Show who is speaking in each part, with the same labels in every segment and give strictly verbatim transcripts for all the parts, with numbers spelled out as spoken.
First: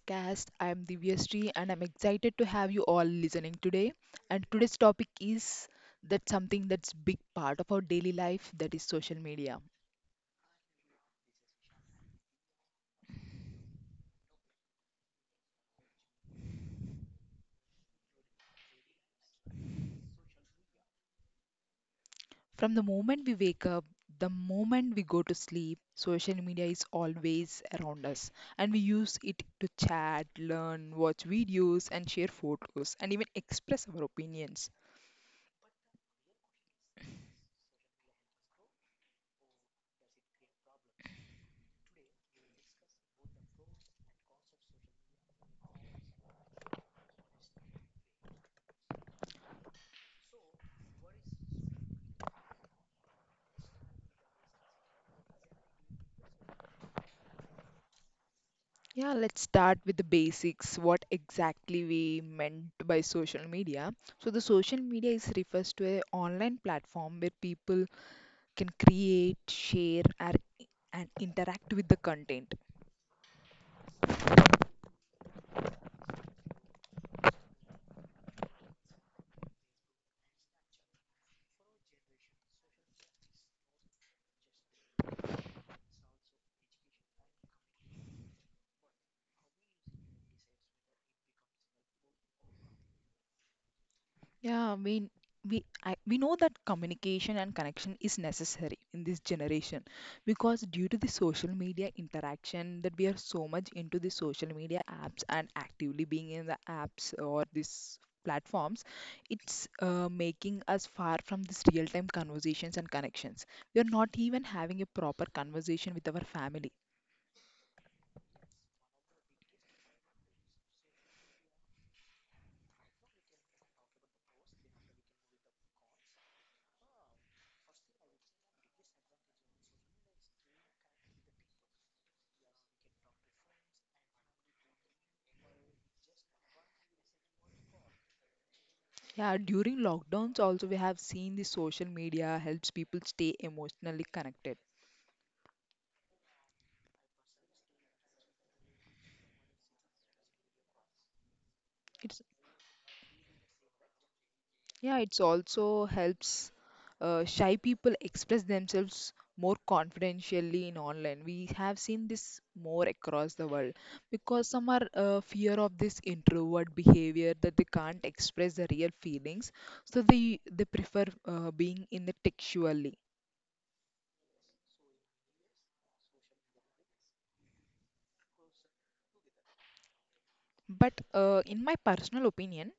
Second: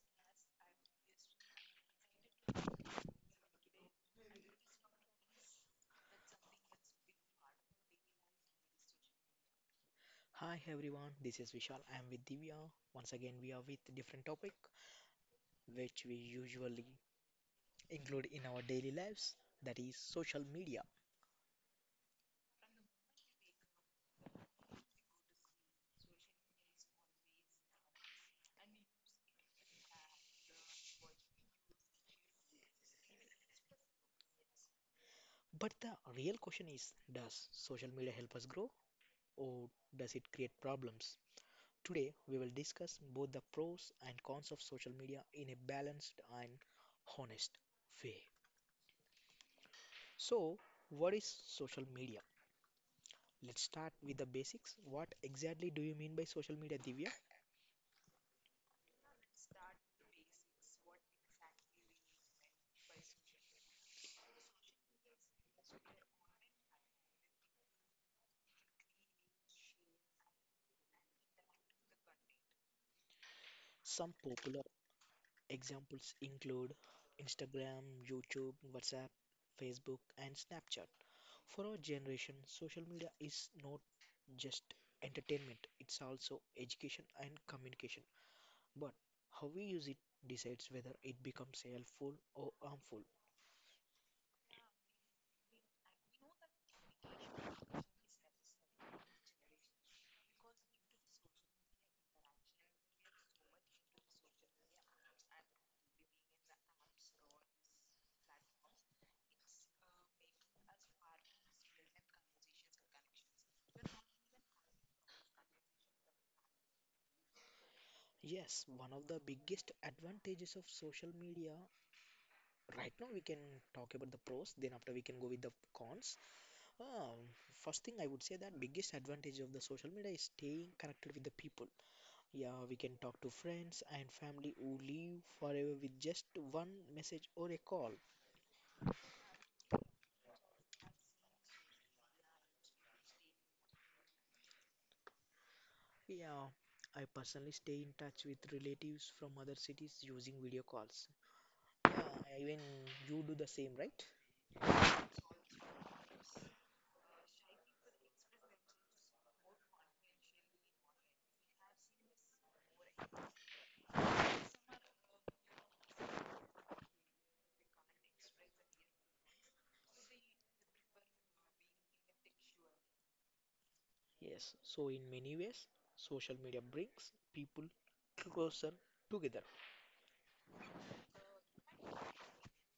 Speaker 1: podcast. I am Divyashree and I'm excited to have you all listening today. And today's topic is that something that's big part of our daily life, that is social media.
Speaker 2: Hi everyone, this is Vishal. I am with Divya. Once again, we are with different topic which we usually include in our daily lives, that is social media.
Speaker 1: From the moment we wake up, the moment we go to sleep, social media is always around us, and we use it to chat, learn, watch videos and share photos and even express our opinions.
Speaker 2: But the real question is, does social media help us grow or does it create problems? Today, we will discuss both the pros and cons of social media in a balanced and honest way. So, what is social media? Let's start with the basics. What exactly do you mean by social media, Divya?
Speaker 1: Yeah, let's start with the basics. What exactly we meant by social media? So the social media is refers to a online platform where people can create, share, and and interact with the content.
Speaker 2: Some popular examples include Instagram, YouTube, WhatsApp, Facebook, and Snapchat. For our generation, social media is not just entertainment, it's also education and communication. But how we use it decides whether it becomes helpful or harmful.
Speaker 1: Yeah, we we I, we know that communication and connection is necessary in this generation because due to the social media interaction that we are so much into the social media apps and actively being in the apps or these platforms, it's uh, making us far from this real-time conversations and connections. We are not even having a proper conversation with our family.
Speaker 2: Yes, one of the biggest advantages of social media. Right now, we can talk about the pros, then after we can go with the cons. Um, First thing I would say that biggest advantage of the social media is staying connected with the people. Yeah, we can talk to friends and family who live forever with just one message or a call.
Speaker 1: Yeah, during lockdowns also we have seen the social media helps people stay emotionally connected.
Speaker 2: Yeah, I personally stay in touch with relatives from other cities using video calls.
Speaker 1: It's
Speaker 2: Yeah, even you do the same, right?
Speaker 1: Yeah, it's also helps uh, shy people express themselves more confidentially in online. We have seen this more across the world because some are uh, fear of this introvert behavior that they can't express their real feelings, so they they prefer uh, being in the textually.
Speaker 2: Yes, so in many ways, social media brings people closer together.
Speaker 1: But uh, in my personal opinion,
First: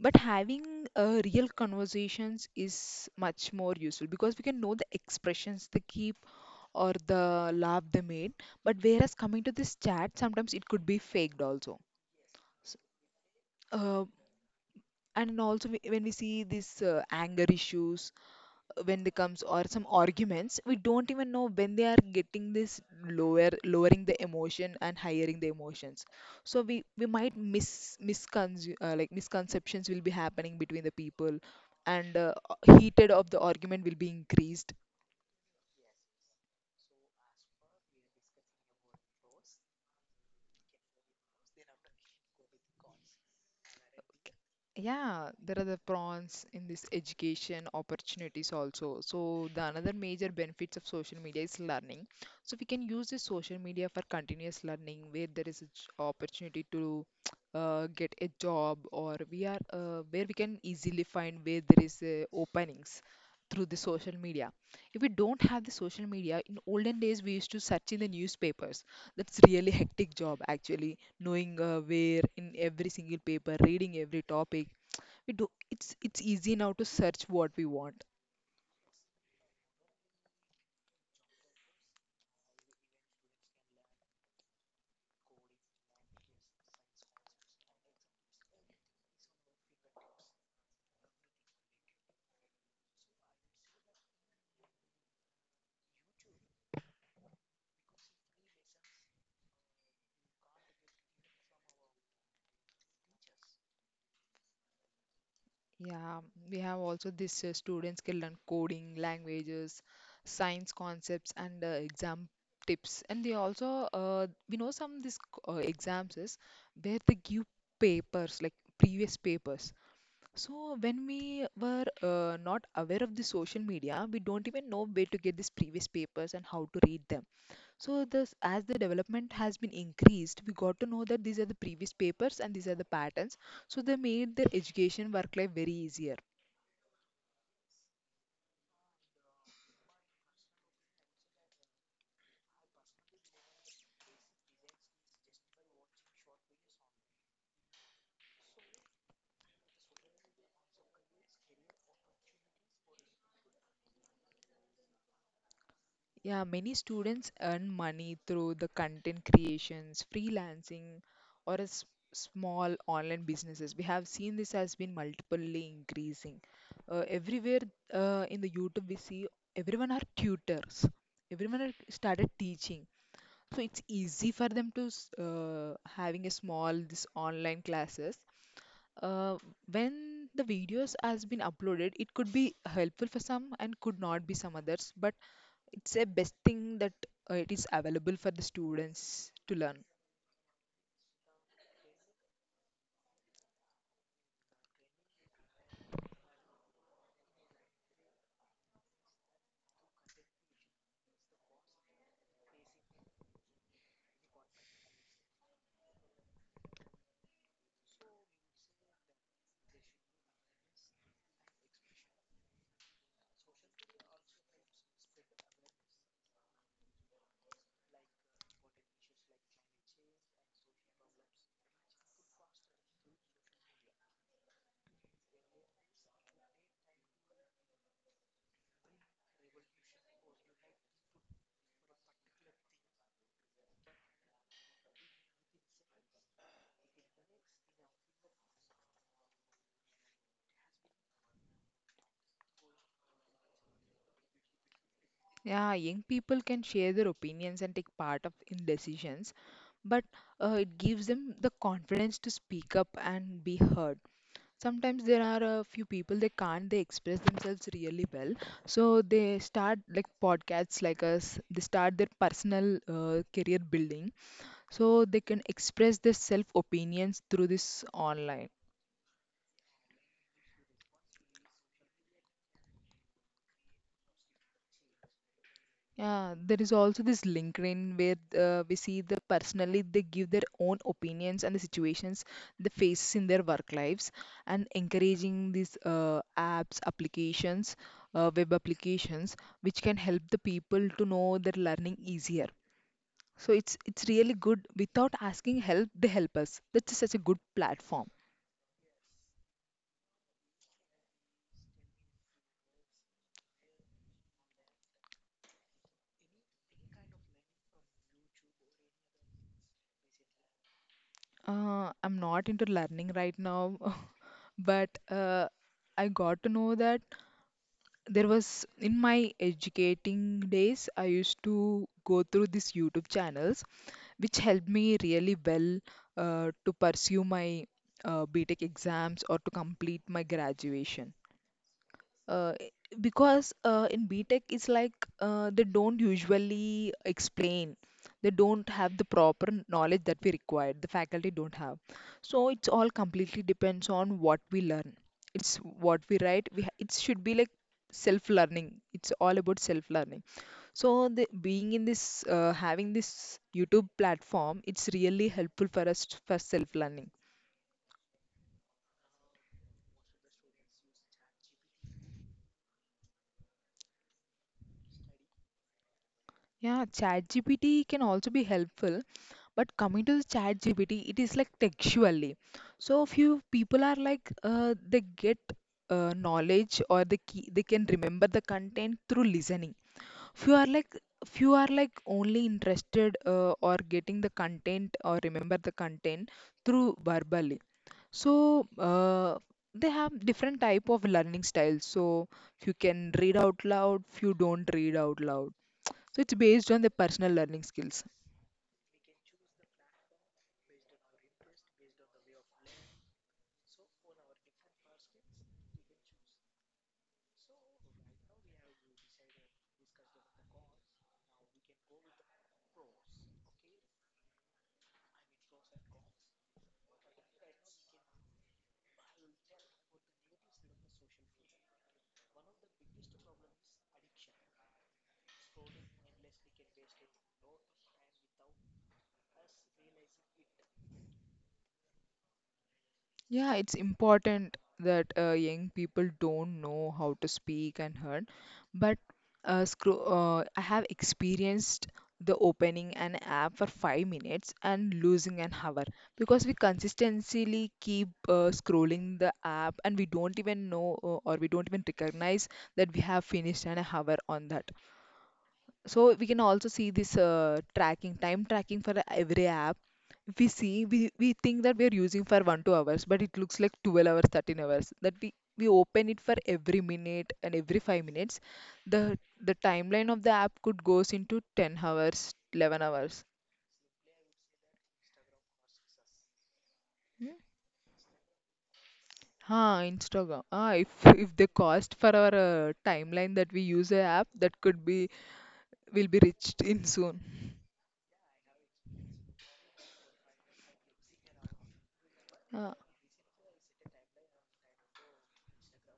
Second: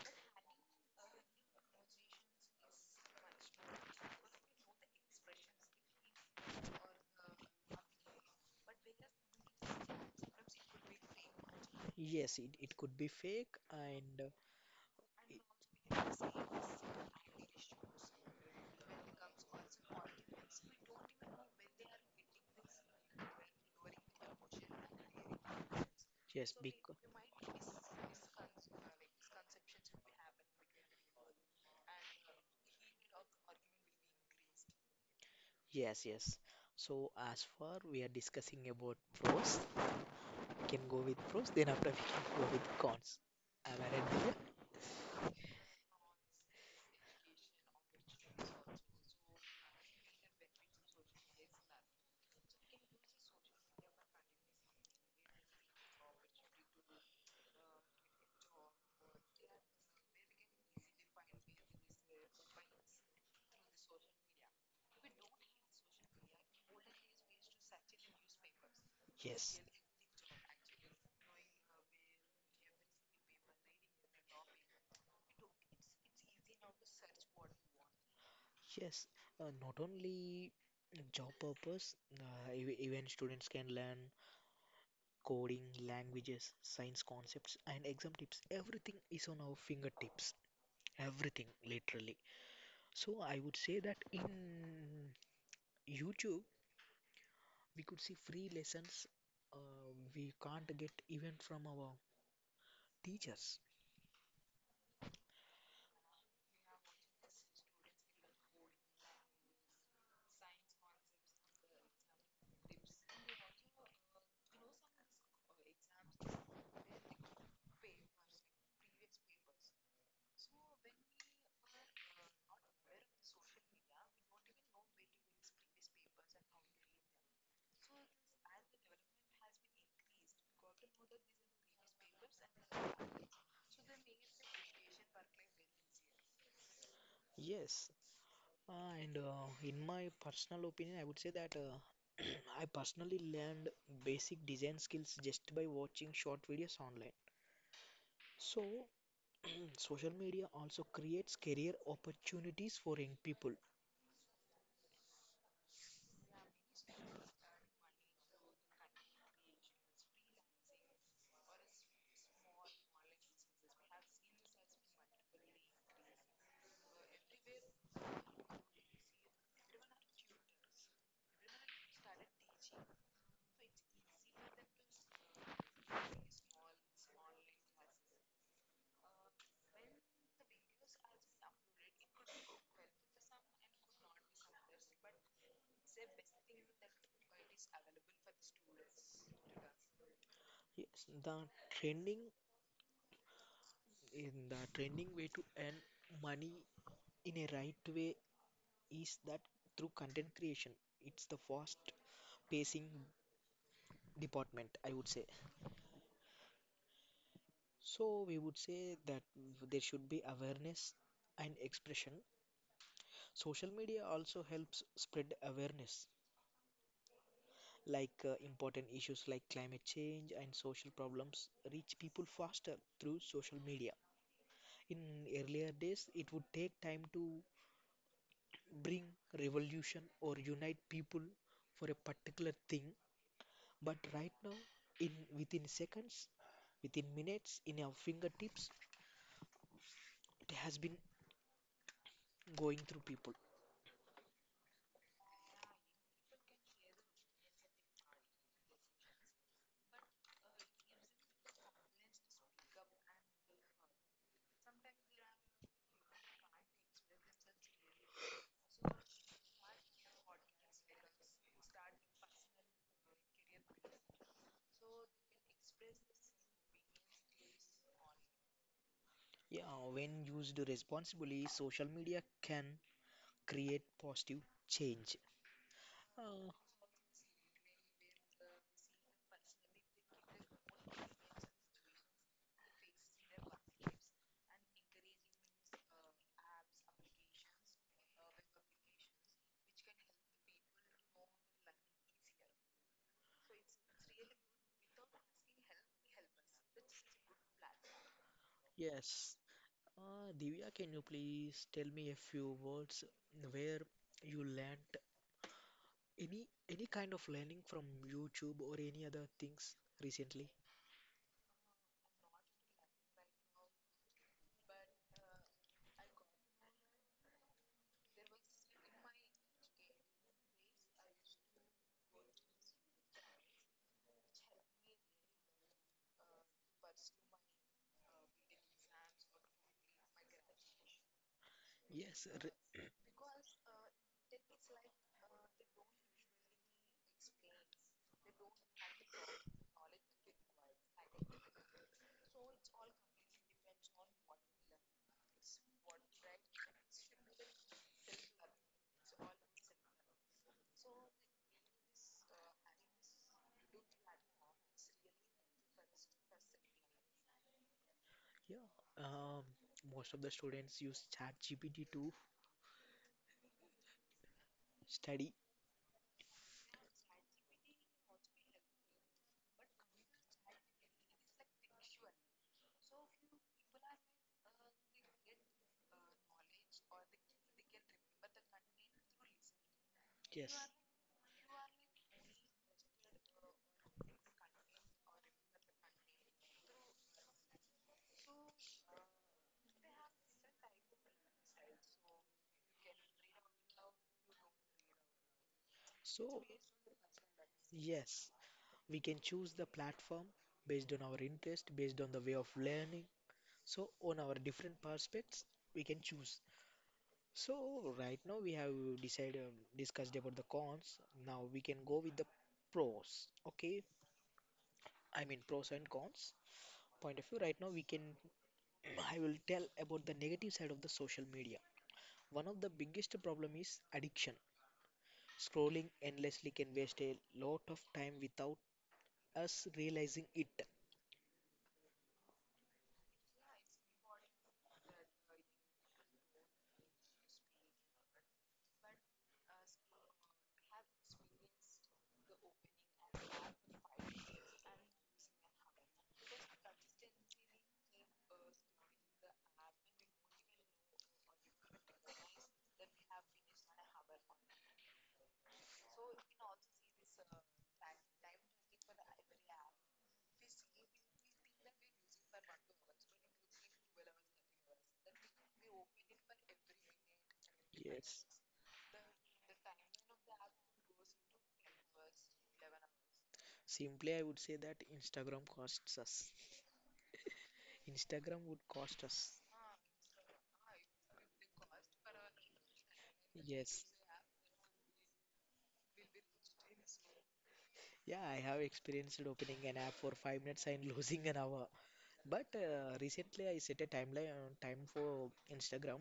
Speaker 1: but having uh, real conversations is much more useful because we can know the expressions they keep or the laugh they made. But whereas coming to this chat, sometimes it could be faked also.
Speaker 2: Yes, it,
Speaker 1: S-
Speaker 2: it could be fake,
Speaker 1: Uh,
Speaker 2: and
Speaker 1: and also we- when we
Speaker 2: uh,
Speaker 1: see these uh, anger issues uh, when they comes or some arguments, we don't even know when they are getting this
Speaker 2: it-
Speaker 1: lower lowering the emotion and hiring the emotions.
Speaker 2: yes,
Speaker 1: So we
Speaker 2: because,
Speaker 1: we might mis misconce uh, like misconceptions will be happening between the people, and uh, heated of the argument will be increased.
Speaker 2: yes, yes. So as far we are discussing about pros, we can go with pros. Then after we can go with cons. Am I right, Divya?
Speaker 1: Yeah, there are the prawns in this education opportunities also. So the another major benefits of social media is learning. So we can use this social media for continuous learning where there is a j- opportunity to uh, get a job, or we are uh, where we can easily find where there is uh, openings through the social media. If we don't have the social media, in olden days we used to search in the newspapers. That's
Speaker 2: Yes.
Speaker 1: really hectic job actually, knowing uh, where in every single paper, reading every topic we do, it's it's easy now to search what we want.
Speaker 2: Yes, uh, not only job purpose, uh, ev- even students can learn coding, languages, science concepts, and exam tips. Everything is on our fingertips. Everything, literally. So I would say that in YouTube we could see free lessons uh, we can't get even from our teachers.
Speaker 1: Yeah, we have also this uh, students can learn coding, languages, science concepts, and uh, exam tips. And they also uh, we know some this uh, exams is where they give papers like previous papers. So when we were uh, not aware of the social media, we don't even know where to get these previous papers and how to read them. So this, as the development has been increased, we got to know that these are the previous papers and these are the patterns. So they made their education work life very easier.
Speaker 2: Yes, uh, and uh, in my personal opinion, I would say that uh, I personally learned basic design skills just by watching short videos online. So social media also creates career opportunities for young people.
Speaker 1: Yeah, many students earn money through the content creations, freelancing, or a s- small online businesses. We have seen this has been multiply increasing. Uh, everywhere uh, in the YouTube, we see everyone are tutors. Everyone are started teaching, so it's easy for them to s- uh, having a small this online classes uh, when the videos has been uploaded, it could be helpful for some and could not be some others, but it's a best thing that uh, it is available for the students to learn.
Speaker 2: Yes, the trending in the trending way to earn money in a right way is that through content creation, it's the fast pacing department, I would say. So we would say that there should be awareness and expression. Social media also helps spread awareness, like uh, important issues like climate change and social problems reach people faster through social media. In earlier days, it would take time to bring revolution or unite people for a particular thing, but right now, in within seconds, within minutes in our fingertips. It has been going through people.
Speaker 1: Yeah, young people can share their opinions and take part of in decisions, but uh, it gives them the confidence to speak up and be heard. Sometimes there are a few people, they can't they express themselves really well, so they start like podcasts like us, they start their personal uh, career building, so they can express their self opinions through this online.
Speaker 2: Yeah, when used responsibly, social media can create positive change.
Speaker 1: Yeah,
Speaker 2: Uh,
Speaker 1: there is also this LinkedIn where uh, we see the personally they give their own opinions and the situations they face in their work lives, and encouraging these uh, apps, applications, uh, web applications which can help the people to know their learning easier. So it's it's really good, without asking help they help us. That's such a good platform.
Speaker 2: yes. Uh, Divya, can you please tell me a few words where you learnt any any kind of learning from YouTube or any other things recently?
Speaker 1: Uh, I'm not into learning right now, but uh, I got to know that there was in my educating days, I used to go through these YouTube channels, which helped me really well uh, to pursue my uh, BTech exams or to complete my graduation
Speaker 2: Yes, re
Speaker 1: uh, i- because uh, in BTech it's like uh, they don't usually explain. They don't have the proper knowledge that we require. The faculty don't have. So it's all completely depends on what we learn. It's what we write. We ha- it should be like self-learning. It's all about self-learning. So the, being in this, uh, having this YouTube platform, it's really helpful for us t- for self-learning.
Speaker 2: yeah. Um, Most of the students use ChatGPT to study.
Speaker 1: Yeah, ChatGPT can also be helpful. But coming to chat G P T, it is like textually. So few people are like uh, they get uh, knowledge, or they key, they can remember the content through listening.
Speaker 2: Yes.
Speaker 1: Few are like Few are like only interested uh, or getting the content or remember the content through verbally. So uh, they have different type of learning styles. So few can read out loud, few don't read out loud. So it's
Speaker 2: So,
Speaker 1: based on the personal learning skills.
Speaker 2: yes. We can choose the platform based on our interest, based on the way of learning, so on our different prospects we can choose. So right now we have decided discussed about the cons. Now we can go with the pros. Okay, I mean pros and cons point of view. Right now we can I will tell about the negative side of the social media. One of the biggest problem is addiction. Scrolling endlessly can waste a lot of time without us realizing it.
Speaker 1: Yeah, it's important that uh, young people don't know how to speak and heard, but uh, scro- uh, I have experienced the opening an app for five minutes and losing an hour, because we consistently keep uh, scrolling the app and we don't even know uh, or we don't even recognize that we have finished an hour on that. So we can also see this uh, tracking, time tracking for every app. If we see, we, we think that we are using for one, two hours, but it looks like twelve hours, thirteen hours. That we, we open it for every minute and every five
Speaker 2: Yes.
Speaker 1: minutes. The the timeline of the app could goes into ten hours, eleven hours.
Speaker 2: Simply, I would say that Instagram costs us.
Speaker 1: Hmm?
Speaker 2: Instagram would cost us.
Speaker 1: Huh, Instagram. Ah, if if the cost for our uh, timeline that we
Speaker 2: Yes.
Speaker 1: use a app, that could be will be reached in soon.
Speaker 2: Yeah, I have experienced opening an app for five minutes and losing an hour. But uh, recently, I set a timeline on time for Instagram,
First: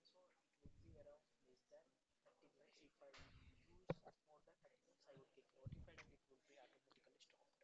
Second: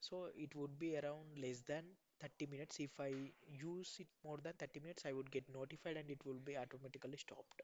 Speaker 2: so it would be around less than thirty minutes. If I use it more than thirty minutes, I would get notified and it will be automatically stopped.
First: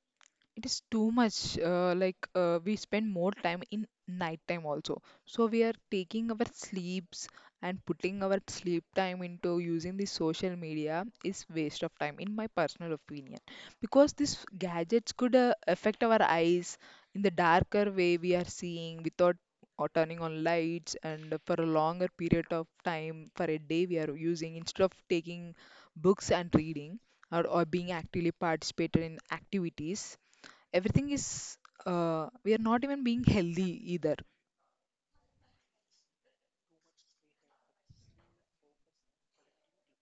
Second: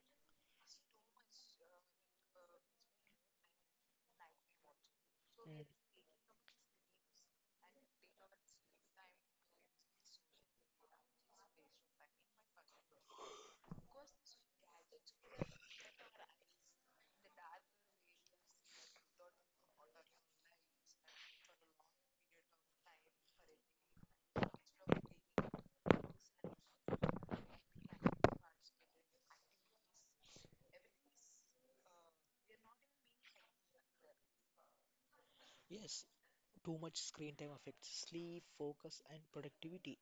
Speaker 1: It is too much. Uh, like uh, we spend more time in night time also. So we
Speaker 2: Mm.
Speaker 1: are taking our sleeps and putting our sleep time into using the social media is waste of time, in my personal opinion. Because these gadgets could uh, affect our eyes in the darker way we are seeing without or turning on lights, and for a longer period of time for a day we are using instead of taking books and reading, or, or being actively participated in activities. Everything is uh, we are not even being healthy either.
Speaker 2: Yes, too much screen time affects sleep, focus, and productivity.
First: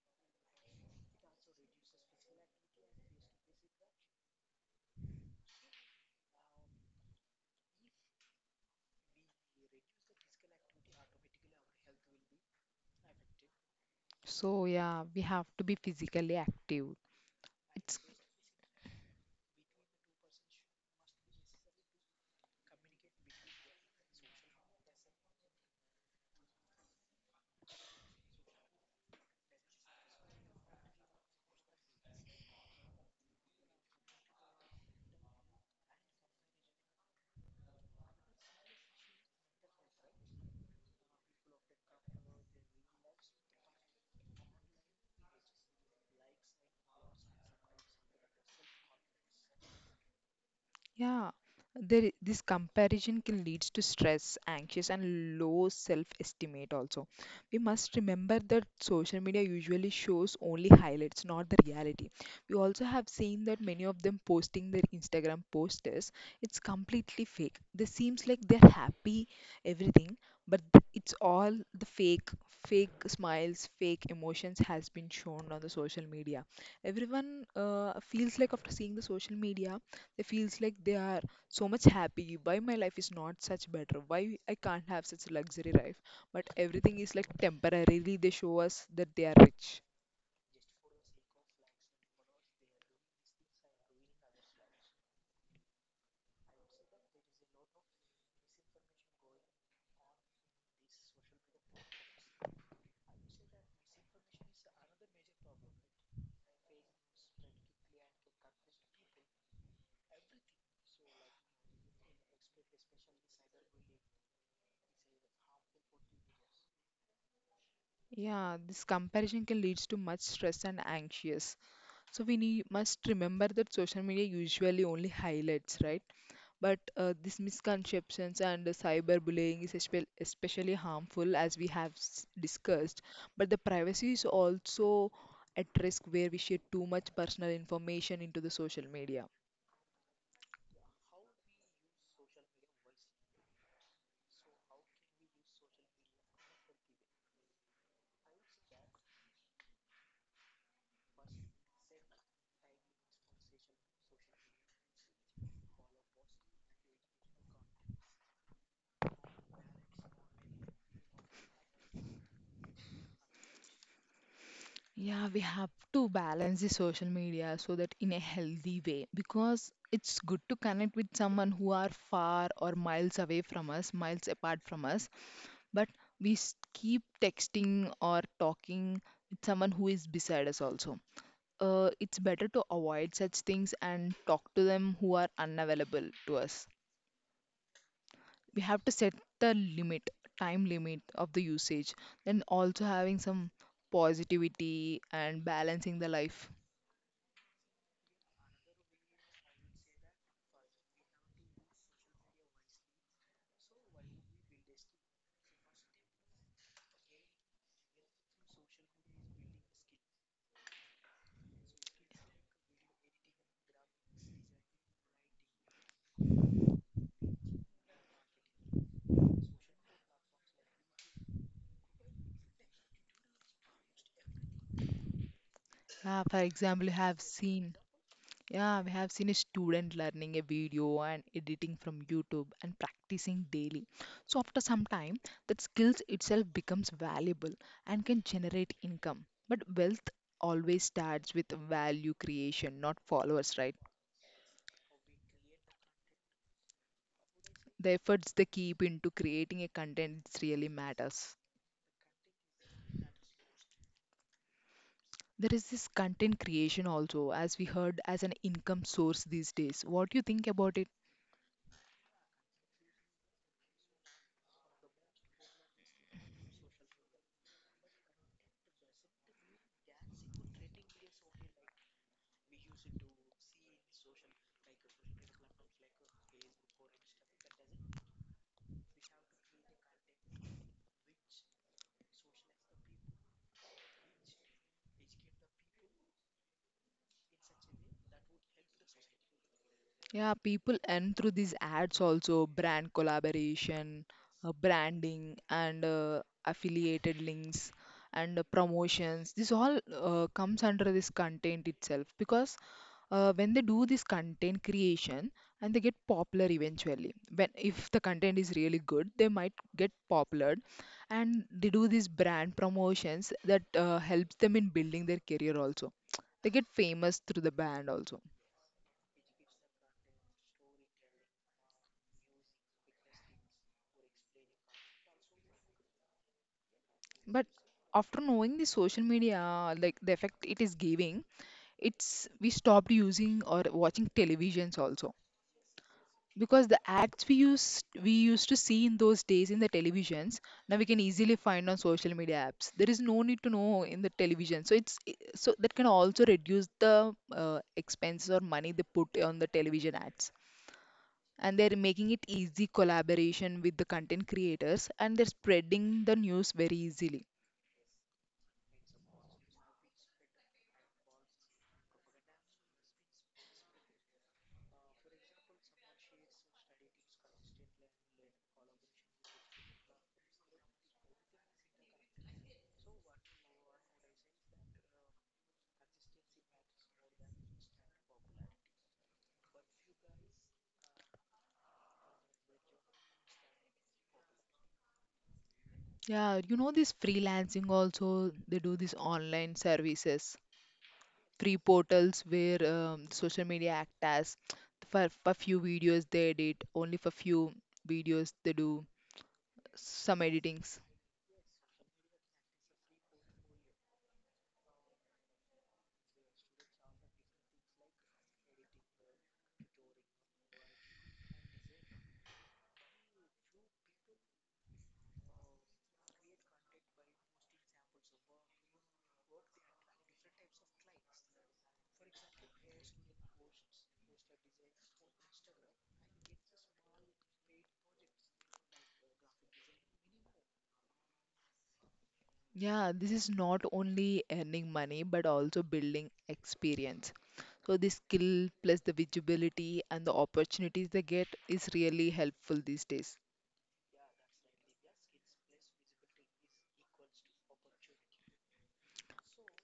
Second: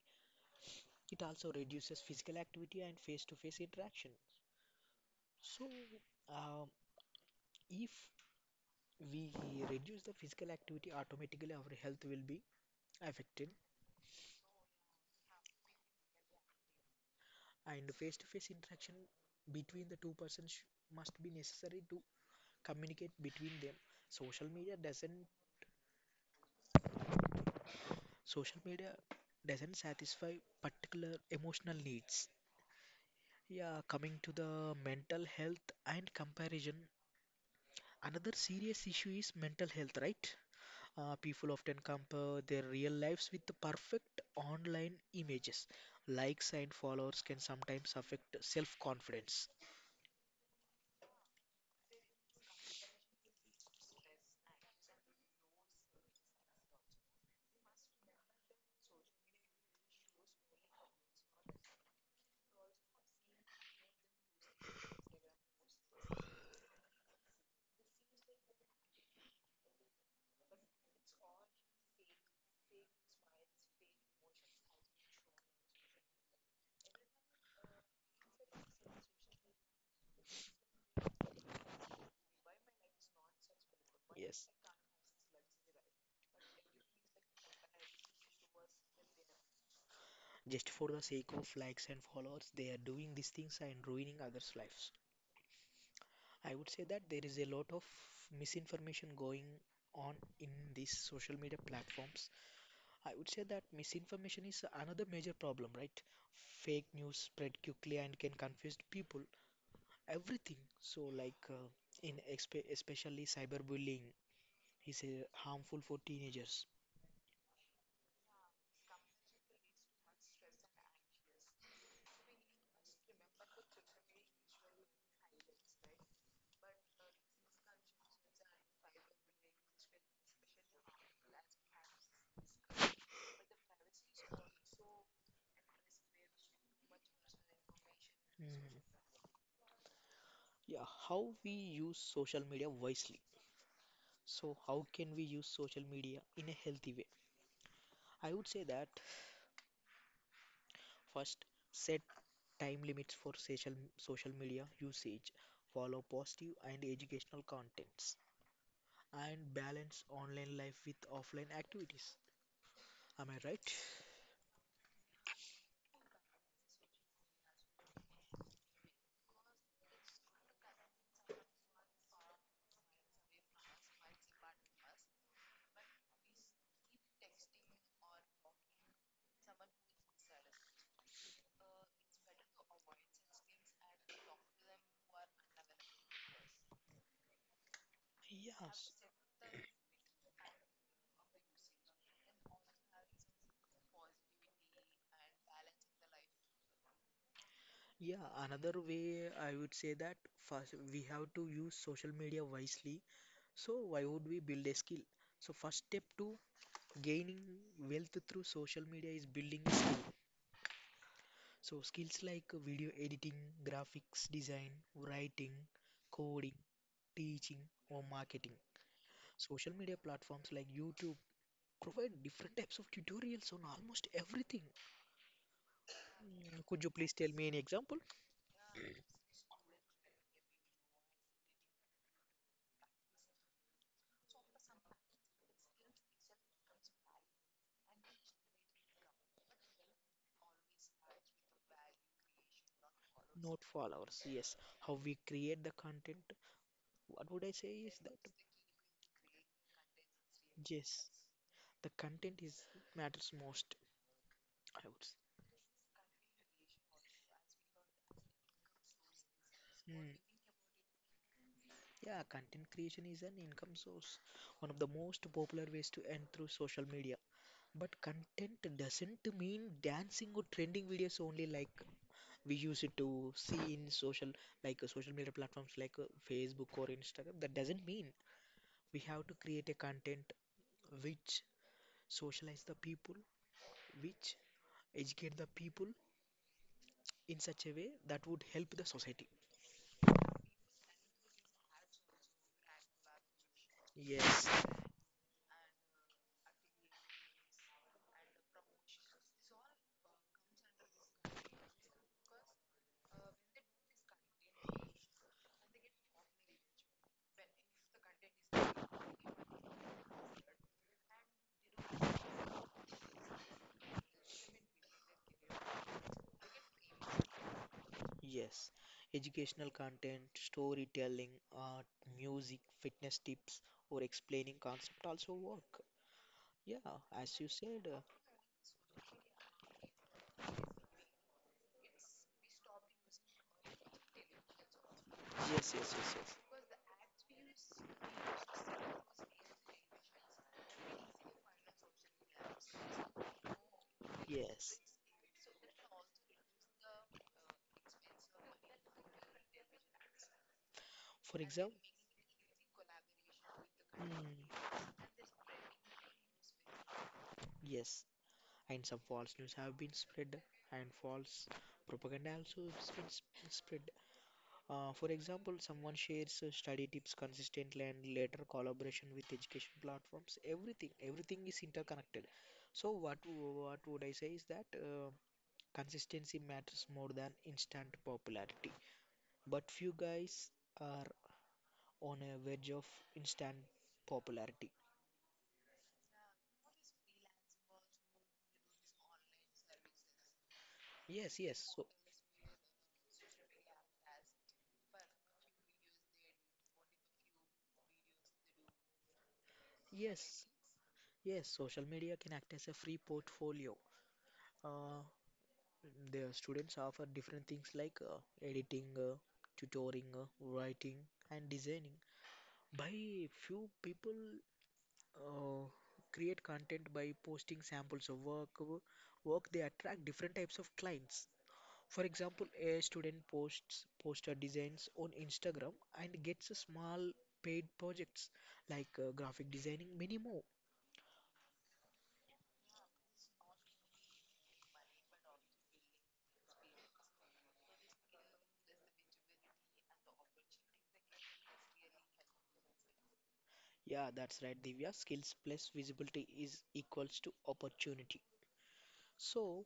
Speaker 2: It also reduces physical activity and face-to-face interaction. So, um, if we reduce the physical activity, automatically our health will be affected,
Speaker 1: So yeah, we have to be physically active.
Speaker 2: and
Speaker 1: It's
Speaker 2: face-to-face interaction between the two persons sh- must be necessary to communicate between them. Social media doesn't social media doesn't satisfy particular emotional needs. Yeah, coming to the mental health and comparison, another serious issue is mental health, right? Uh, people often compare their real lives with the perfect online images. Likes and followers can sometimes affect self-confidence.
Speaker 1: Yeah, there, i- this comparison can leads to stress, anxious, and low self-estimate also. We must remember that social media usually shows only highlights, not the reality. We also have seen that many of them posting their Instagram posters. It's completely fake. They seems like they're happy, everything, but th- it's all the fake, fake smiles, fake emotions has been shown on the social media. Everyone uh, feels like after seeing the social media they feels like they are so much happy. Why my life is not such better? Why
Speaker 2: Yes.
Speaker 1: I can't have such luxury life? But everything is like temporarily they show us that they are rich.
Speaker 2: Just for the sake of likes and followers, they are doing these things and ruining others' lives. I would say that there is a lot of misinformation going on in these social media platforms. I would say that misinformation is another major problem, right? Fake news spread quickly and can confuse people, everything. So, like uh, in expe especially cyberbullying is uh, harmful for teenagers.
Speaker 1: Yeah, this comparison can leads to much stress and anxious. So we need, must remember that social media usually only highlights, right? But uh, these misconceptions and the cyberbullying is espe- especially harmful, as we have s- discussed. But the privacy is also at risk where we share too much personal information into the
Speaker 2: Mhm.
Speaker 1: social media.
Speaker 2: Yeah, how we use social media wisely. So, how can we use social media in a healthy way? I would say that first, set time limits for social social media usage. Follow positive and educational contents, and balance online life with offline activities. Am I right?
Speaker 1: Yeah, we have to balance the social media so that in a healthy way, because it's good to connect with someone who are far or miles away from us, miles apart from us, but we s- keep texting or talking with someone who is beside us also. Uh, it's better to avoid such things and talk to them who are unavailable to us. We have to
Speaker 2: Yes.
Speaker 1: set the limit, time limit of the usage, then also having some positivity and balancing the life.
Speaker 2: Yeah, another way I would say that first we have to use social media wisely. So why would we build a skill? So first step to gaining wealth through social media is building a skill. So skills like video editing, graphics design, writing, coding, teaching, or marketing. Social media platforms like YouTube provide different types of tutorials on almost everything.
Speaker 1: Uh, for
Speaker 2: Mm,
Speaker 1: example,
Speaker 2: could
Speaker 1: you
Speaker 2: you please
Speaker 1: have
Speaker 2: tell me any
Speaker 1: seen.
Speaker 2: example?
Speaker 1: Yeah, we have seen a student learning a video and editing from YouTube and practicing daily. So after some time, that skills itself becomes valuable and can generate income. But wealth always starts with value creation, not followers,
Speaker 2: Not
Speaker 1: right?
Speaker 2: followers, yes. How we create the content. What would I say
Speaker 1: The
Speaker 2: is that,
Speaker 1: efforts they keep into creating a content it really
Speaker 2: yes,
Speaker 1: matters.
Speaker 2: the content is matters most, I would say.
Speaker 1: There is this content creation also, as we heard, as an income source these days. What do
Speaker 2: Mm.
Speaker 1: you think about it?
Speaker 2: Yeah, content creation is an income source, one of the most popular ways to earn through social media. But content doesn't mean dancing or trending videos only, like we used to see in social like uh, social media platforms like uh, Facebook or Instagram. That doesn't mean we have to create a content which socialize the people, which educate the people in such a way that would help the society.
Speaker 1: Yeah, people earn through these ads also, brand collaboration,
Speaker 2: Yes,
Speaker 1: uh, branding, and uh, affiliated links and uh, promotions. This all uh, comes under this content itself because uh, when they do this content creation and they get popular eventually, when if the content is really good, they might get popular and they do these brand promotions that uh, helps them in building their career also. They get famous through the brand also.
Speaker 2: yes. Educational content, storytelling, art, music, fitness tips, or explaining concept also work. Yeah, as
Speaker 1: But
Speaker 2: you said, uh,
Speaker 1: after knowing the social media, like the effect it is giving, it's we stopped using or watching televisions also,
Speaker 2: yes, yes, yes, yes,
Speaker 1: because the ads we used we used to see in those days in the televisions, now we can easily find on social media apps. There is no need to know in the television, so
Speaker 2: yes.
Speaker 1: it's i- so that can also reduce the uh, expenses or money they put on the television ads,
Speaker 2: For
Speaker 1: and they're
Speaker 2: example,
Speaker 1: making it easy collaboration with the content
Speaker 2: mm,
Speaker 1: creators, and they're spreading the news very easily.
Speaker 2: yes, and some false news have been spread, and false propaganda also has been sp- spread. Uh, for example, someone shares uh, study tips consistently and later collaboration with education platforms. Everything, everything is interconnected. So what w- what would I say is that uh, consistency matters more than instant popularity. But few guys are on a wedge of instant popularity.
Speaker 1: Yeah, you know, this freelancing also, they do these online services,
Speaker 2: Yes, yes,
Speaker 1: free
Speaker 2: so
Speaker 1: portals where um, social media act as, for, for few videos they edit, only for few videos they do some
Speaker 2: yes,
Speaker 1: editings.
Speaker 2: yes. Social media can act as a free portfolio. Uh, the students offer different things like uh, editing, uh, tutoring, uh, writing, and designing. By few people uh, create content by posting samples of work work They attract different types of clients. For example, a student posts poster designs on Instagram and gets a small paid projects like uh, graphic designing, many more.
Speaker 1: Yeah, this is not only earning money but also building experience. So the skill plus the visibility and the opportunities they get is really helpful these days.
Speaker 2: Yeah, that's right, Divya. Skills plus visibility is equals to opportunity. So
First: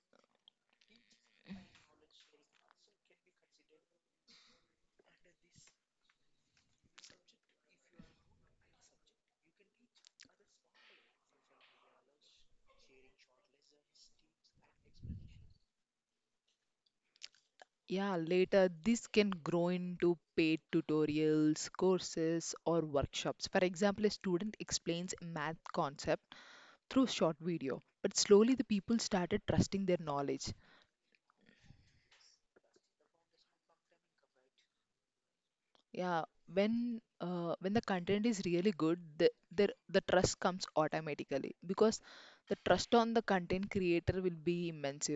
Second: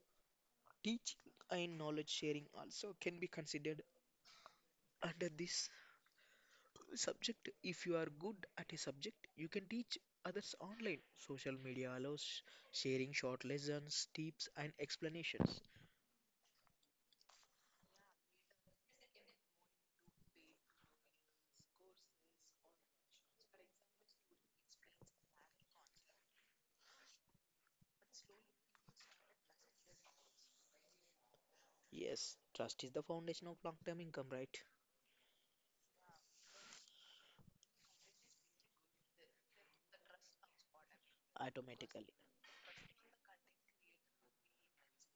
Speaker 2: teaching and knowledge sharing also can be considered under this subject. If you are good at a subject, you can teach others online. Social media allows sharing short lessons, tips, and explanations.
Speaker 1: Yeah, later this can grow into paid tutorials, courses, or workshops. For example, a student explains a math concept through short video, but slowly the people started trusting their knowledge.
Speaker 2: Yes, trust is the foundation of long term income, right?
Speaker 1: Yeah, when uh, when the content is really good, the, the the trust comes automatically, because
Speaker 2: Automatically,
Speaker 1: the trust on the content creator will be immense.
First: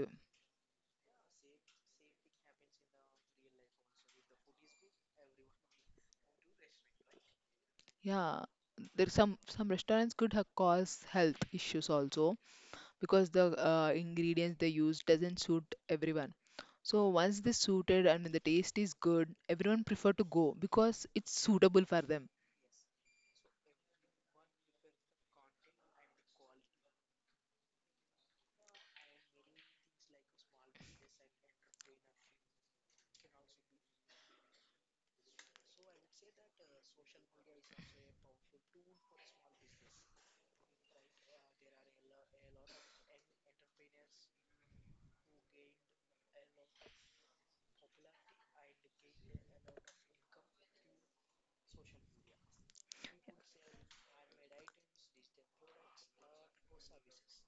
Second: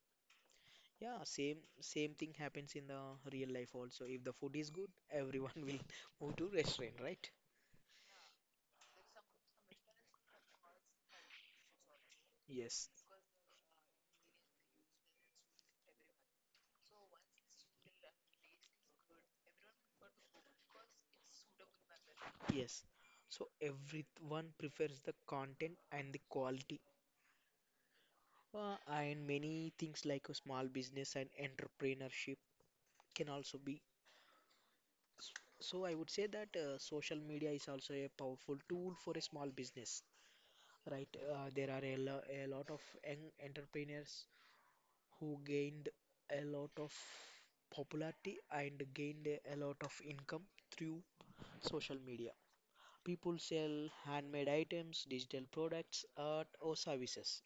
Speaker 2: yeah. Same same thing happens in the real life also. If the food is good, everyone will move to restaurant, right?
Speaker 1: Yeah, there's some some restaurants could have caused health issues also,
Speaker 2: Yes,
Speaker 1: because the uh, ingredients they use doesn't suit everyone. So once this suited and the taste is good, everyone prefer to go because it's suitable for them.
Speaker 2: yes, so everyone prefers the content and the quality. Uh, and many things like a small business and entrepreneurship can also be. So I would say that uh, social media is also a powerful tool for a small business, right? Uh, there are a, lo- a lot of young entrepreneurs who gained a lot of popularity and gained a a lot of income through social media. People sell handmade items, digital products, art, or services.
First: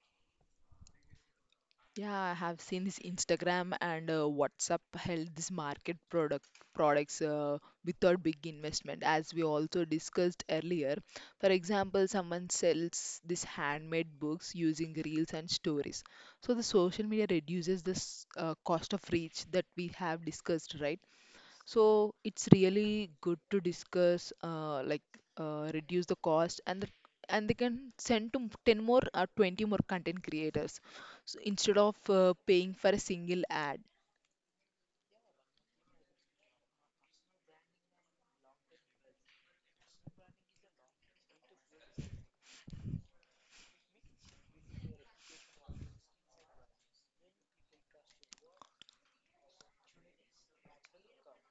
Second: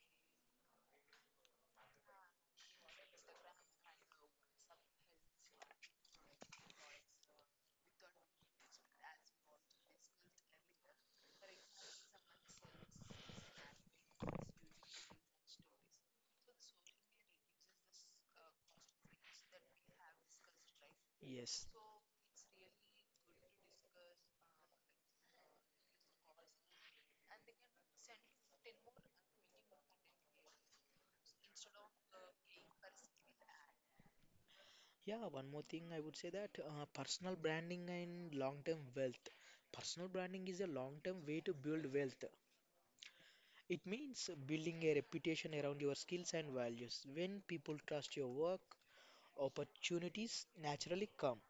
Speaker 1: Yeah, I have seen this Instagram and uh, WhatsApp held this market product products uh, without big investment, as we also discussed earlier. For example, someone sells this handmade books using reels and stories. So the social media reduces this uh, cost of reach that we have discussed, right?
Speaker 2: Yes.
Speaker 1: So it's really good to discuss, uh, like uh, reduce the cost, and the, and they can send to m- ten more or twenty more content creators, so instead of uh, paying for a single ad.
Speaker 2: Yeah, one more thing I would say that uh, personal branding and long-term wealth. Personal branding is a long-term way to build wealth. It means building a reputation around your skills and values. When people trust your work, opportunities naturally come.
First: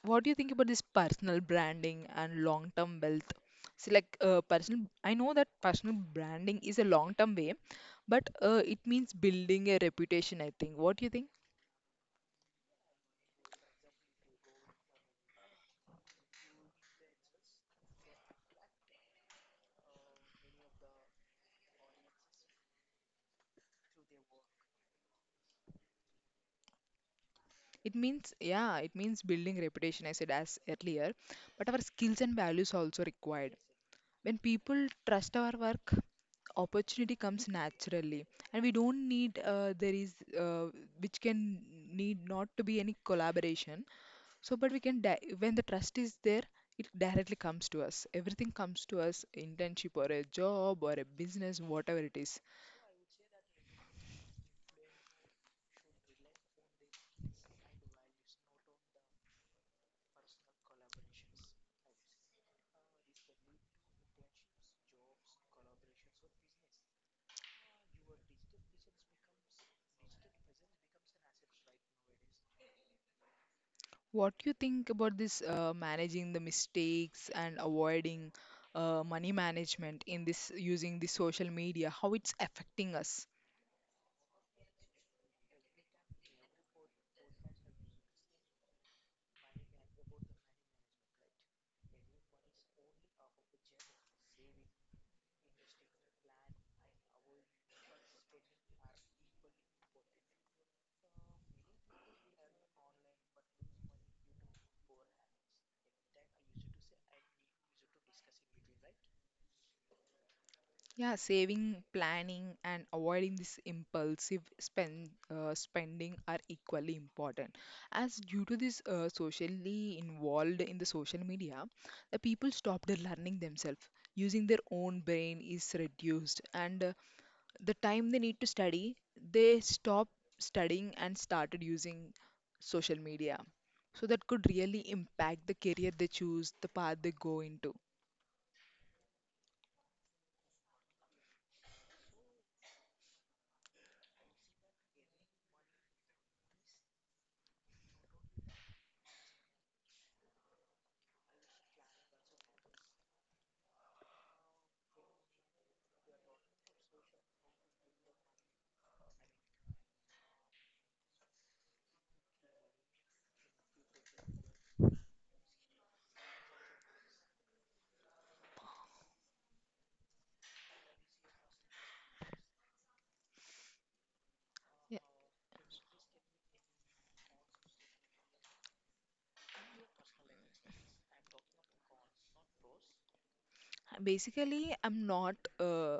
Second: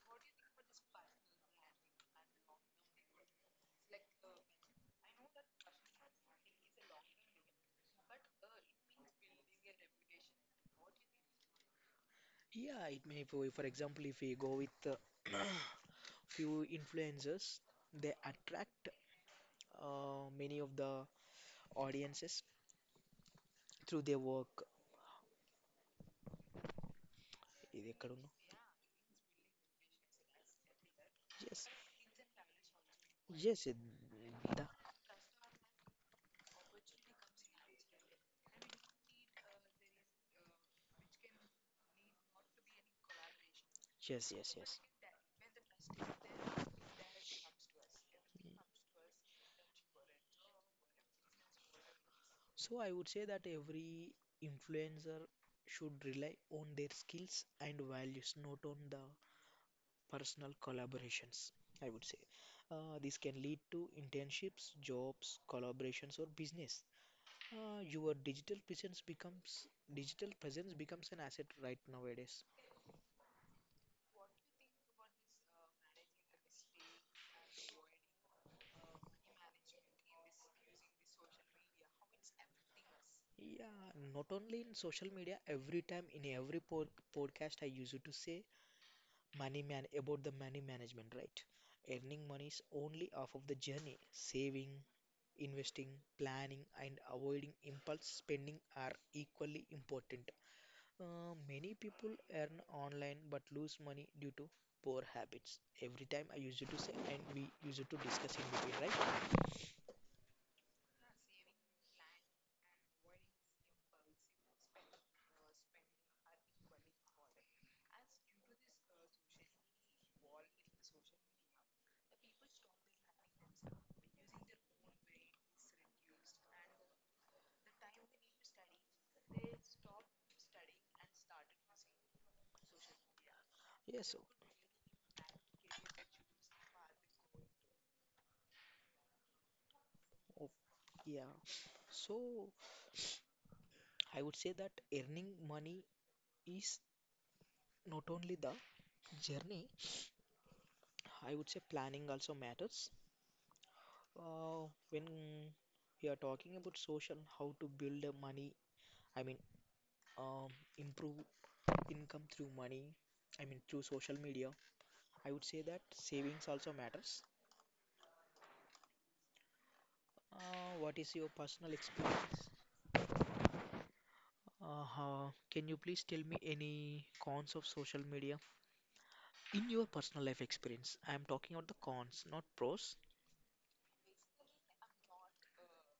Speaker 1: What do you think about this personal branding and long-term wealth? So, like uh, personal, I know that personal branding is a long-term way, but uh, it means building a reputation, I think. What do you think?
Speaker 2: Yeah, it may, for for example, if we go with uh, few influencers, they attract uh, many of the audiences through their work. ఇది
Speaker 1: It
Speaker 2: ఎక్కడ ఉన్నా?
Speaker 1: means, yeah, it means building reputation, I said as earlier,
Speaker 2: Yes,
Speaker 1: but our skills and values also required.
Speaker 2: yes, it-
Speaker 1: When
Speaker 2: the-
Speaker 1: people trust our work, opportunity comes naturally, and we don't need uh, there is uh, which can need not to be any collaboration.
Speaker 2: yes,
Speaker 1: So,
Speaker 2: yes,
Speaker 1: but
Speaker 2: yes.
Speaker 1: we can di when the trust is there, it directly comes to us. Everything comes to us, internship or a job or a business, whatever it is.
Speaker 2: So I would say that every influencer should rely on their skills and values, not on the personal collaborations, I would say. Uh, this can lead to internships, jobs, collaborations, or business. Uh, your digital presence becomes digital presence becomes an asset right nowadays.
Speaker 1: What you think about this uh, managing the mistakes and avoiding uh, money management in this using the social media, how it's affecting us?
Speaker 2: Yeah, not only in social media, every time in every pod podcast I used to say money man about the money management, right? Earning money is only half of the journey. Saving, investing, planning, and avoiding impulse spending are equally important. Uh, many people earn online but lose money due to poor habits. Every time I use it to say, and we use it to discuss in between, right?
Speaker 1: Yeah, saving, planning, and avoiding this impulsive spend uh, spending are equally important. As due to this uh, socially involved in the social media, the people stopped learning themselves. Using their own brain is reduced, and uh, the time they need to study, they stopped studying and started using social media. So
Speaker 2: Yes.
Speaker 1: that could really impact the career they choose, the path they go into.
Speaker 2: Oh, yeah. So I would say that earning money is not only the journey. I would say planning also matters. Uh, when we are talking about social, how to build a money. I mean, um, improve income through money, I mean through social media, I would say that savings also matters. Uh, what is your personal experience? Uh,
Speaker 1: Yeah.
Speaker 2: how- can you please tell me any cons of social media in your personal life experience? I am talking about the cons, not pros.
Speaker 1: Basically, I'm not uh,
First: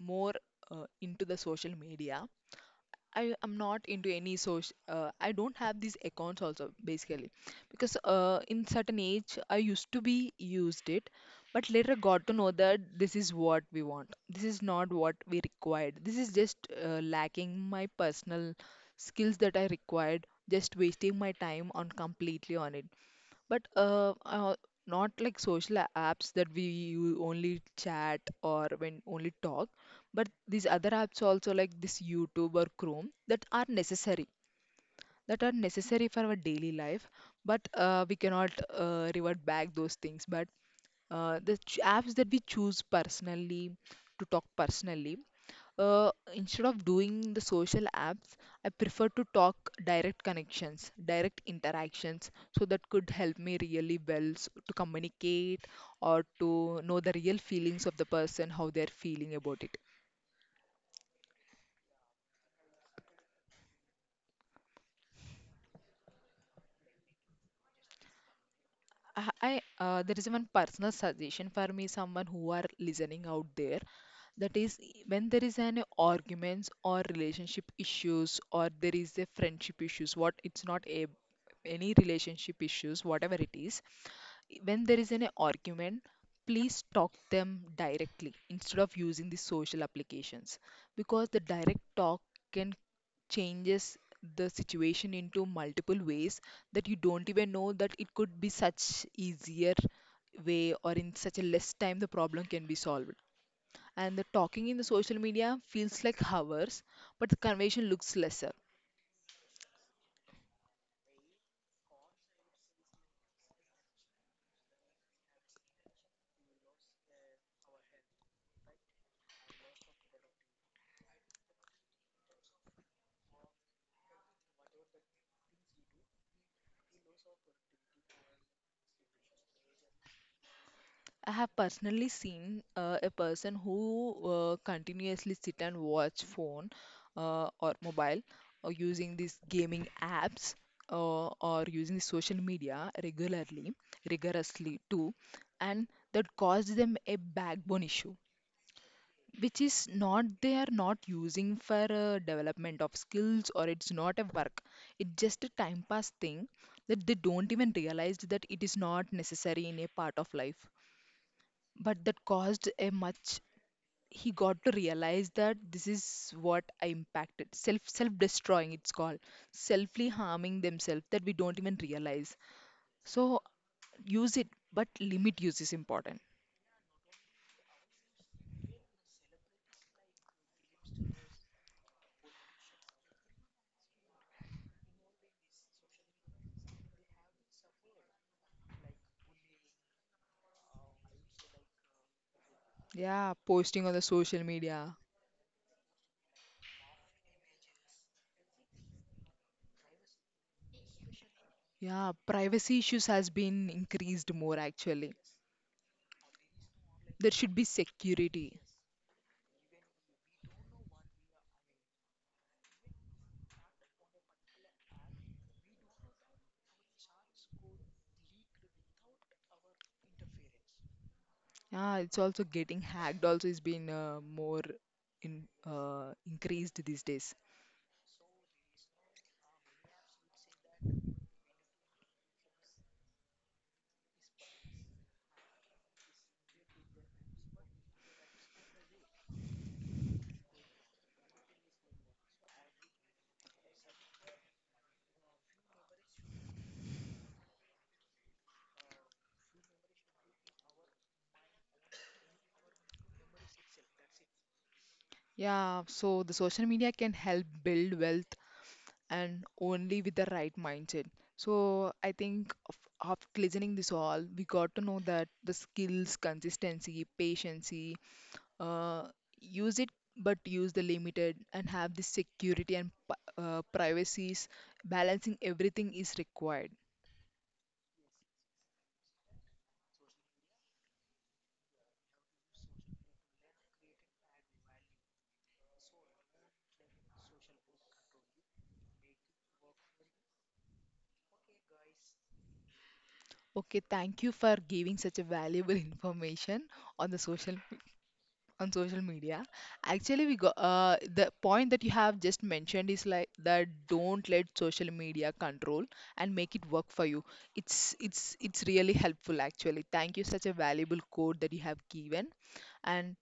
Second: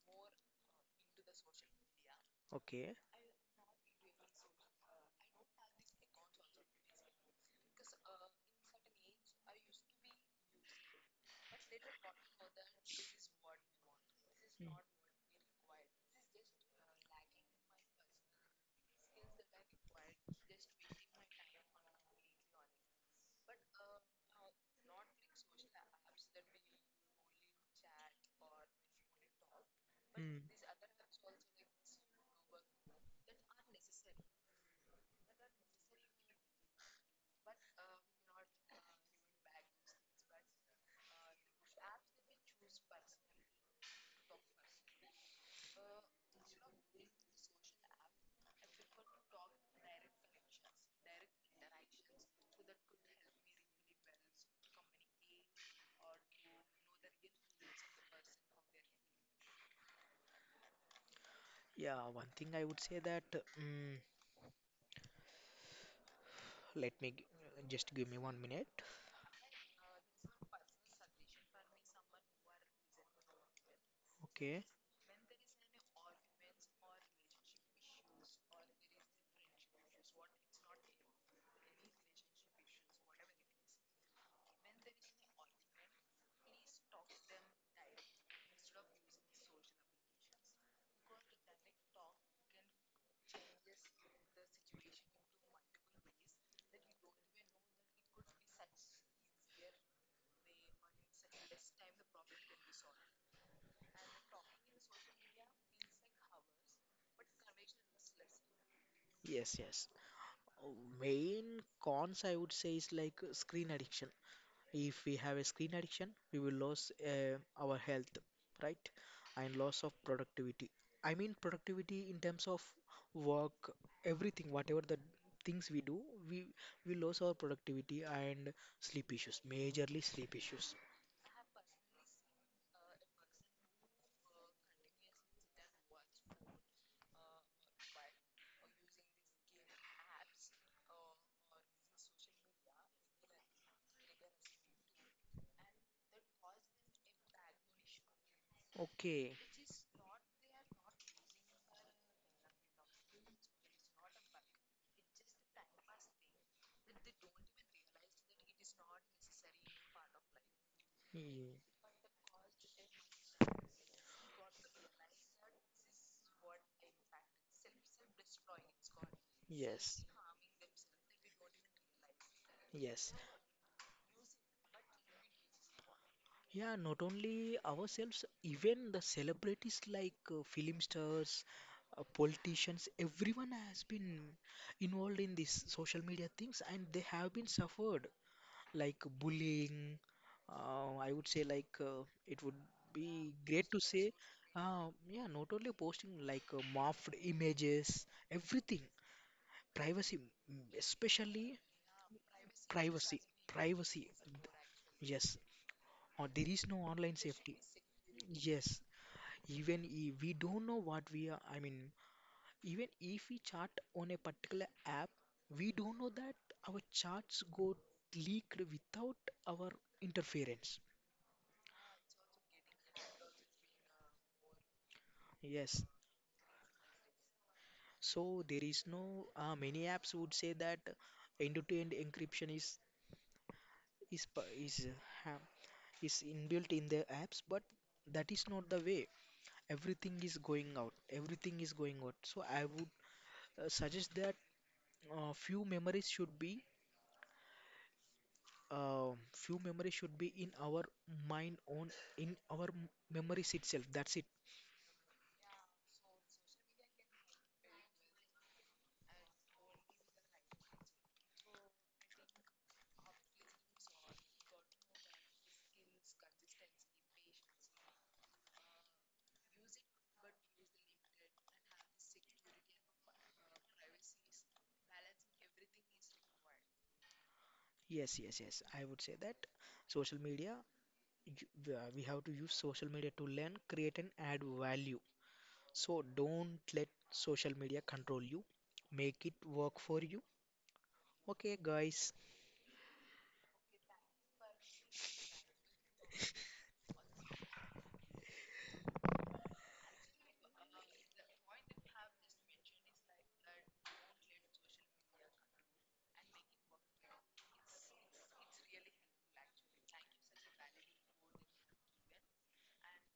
Speaker 1: more uh, into the social media,
Speaker 2: Okay.
Speaker 1: I am not into any social. Uh, I don't have these accounts also basically, because uh, in certain age I used to be used it, but later got to know that this is what we want. This is
Speaker 2: Mm.
Speaker 1: not what we required. This is just uh, lacking my personal skills that I required. Just wasting my time on completely on it. But uh, uh, not like social a- apps that we u- only chat or when only talk, but
Speaker 2: Mm.
Speaker 1: these other apps also like this YouTube or Chrome that are necessary, that are necessary for our daily life, but uh, we cannot uh, revert back those things. But uh, the ch- apps that we choose personally to talk personally, uh, instead of doing the social apps, I prefer to talk direct connections, direct interactions. So that could help me really well s- to communicate or to know the real feelings of the person, how they're feeling about it.
Speaker 2: Yeah, one thing I would say that, mm, let me g- just give me one minute.
Speaker 1: I, I, uh, there is one personal suggestion for me, someone who are listening out there. That
Speaker 2: Okay.
Speaker 1: is, when there is an arguments or relationship issues or there is a friendship issues, what it's not a any relationship issues, whatever it is, when there is an argument, please talk them directly instead of using the social applications, because the direct talk can changes the situation into multiple ways that you don't even know that it could be such easier way, or in such a less time the problem can be solved, and the talking in the social media feels like hours but the conversation looks lesser.
Speaker 2: Yes, yes. Oh, main cons I would say is like uh, screen addiction. If we have a screen addiction, we will lose uh, our health, right? And loss of productivity. I mean productivity in terms of work, everything, whatever the things we do, we we lose our productivity and sleep issues, majorly sleep issues.
Speaker 1: I have personally seen uh, a person who uh, continuously sit and watch phone uh, or mobile or using these gaming apps uh, or using the social media regularly, rigorously too, and that caused them a backbone issue,
Speaker 2: Okay.
Speaker 1: which is not they are not using for uh, development of skills, or it's not a work. It's just a time pass thing that they don't even realize that it is not necessary in a part of life,
Speaker 2: Yeah.
Speaker 1: but that caused a much he got to realize that this is what I impacted, self self destroying it's called,
Speaker 2: Yes.
Speaker 1: selfly harming themselves that we don't even realize.
Speaker 2: Yes.
Speaker 1: So use it, but limit use is important.
Speaker 2: Yeah, not only ourselves, even the celebrities like uh, film stars, uh, politicians, everyone has been involved in these social media things and they have been suffered like bullying. Uh, I would say like uh, it would
Speaker 1: Yeah,
Speaker 2: be great to
Speaker 1: posting on the
Speaker 2: say,
Speaker 1: social
Speaker 2: uh,
Speaker 1: media.
Speaker 2: yeah, not only posting like uh, morphed images, everything. Privacy, m- especially
Speaker 1: Yeah, privacy issues
Speaker 2: privacy
Speaker 1: has been
Speaker 2: privacy
Speaker 1: increased more actually.
Speaker 2: yes, or there is no online
Speaker 1: There should
Speaker 2: safety.
Speaker 1: be security.
Speaker 2: Yes, even if we don't know what we are, I mean even if we chat on a particular app, we don't know that our chats go leaked without our interference.
Speaker 1: Yeah, it's also getting hacked also is being uh, more in
Speaker 2: Yes,
Speaker 1: uh, increased these days.
Speaker 2: so there is no, uh, many apps would say that end to end encryption is is pa- is uh, ha is inbuilt in their apps, but that is not the way. Everything is going out. Everything is going out. So I would uh, suggest that uh, few memories should be uh, few memories should be in our mind, on in our m- memories itself. That's it.
Speaker 1: Yeah, so the social media can help build wealth, and only with the right mindset. So I think of, after listening this all, we got to know that the skills, consistency, patience, uh, use it but use the limited and have the security and p- uh, privacies, balancing everything is required.
Speaker 2: Yes, yes, yes. I would say that social media. you- uh, we have to use social media to learn, create, and add value. So don't let social media control you. Make it work for you. Okay, guys.
Speaker 1: Okay, thank you for giving such a valuable information on the social on social media. Actually, we got uh, the point that you have just mentioned is like that, don't let social media control and make it work for you. It's it's it's really helpful actually. Thank you such a valuable quote that you have given, and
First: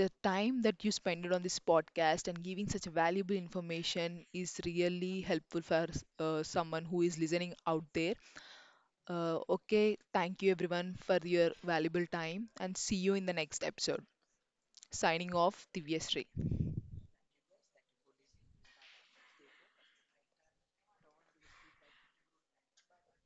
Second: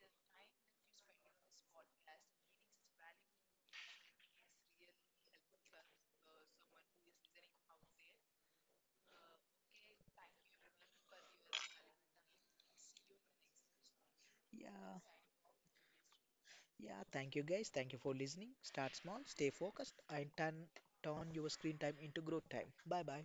Speaker 1: the time that you spend it on this podcast and giving such valuable information is really helpful for uh, someone who is listening out there. Uh, okay, thank you everyone for your valuable time, and see you in the next episode,
Speaker 2: Yeah.
Speaker 1: signing off, Divyashree.
Speaker 2: Yeah, thank you guys. Thank you for listening. Start small, stay focused, and turn turn your screen time into growth time. Bye bye.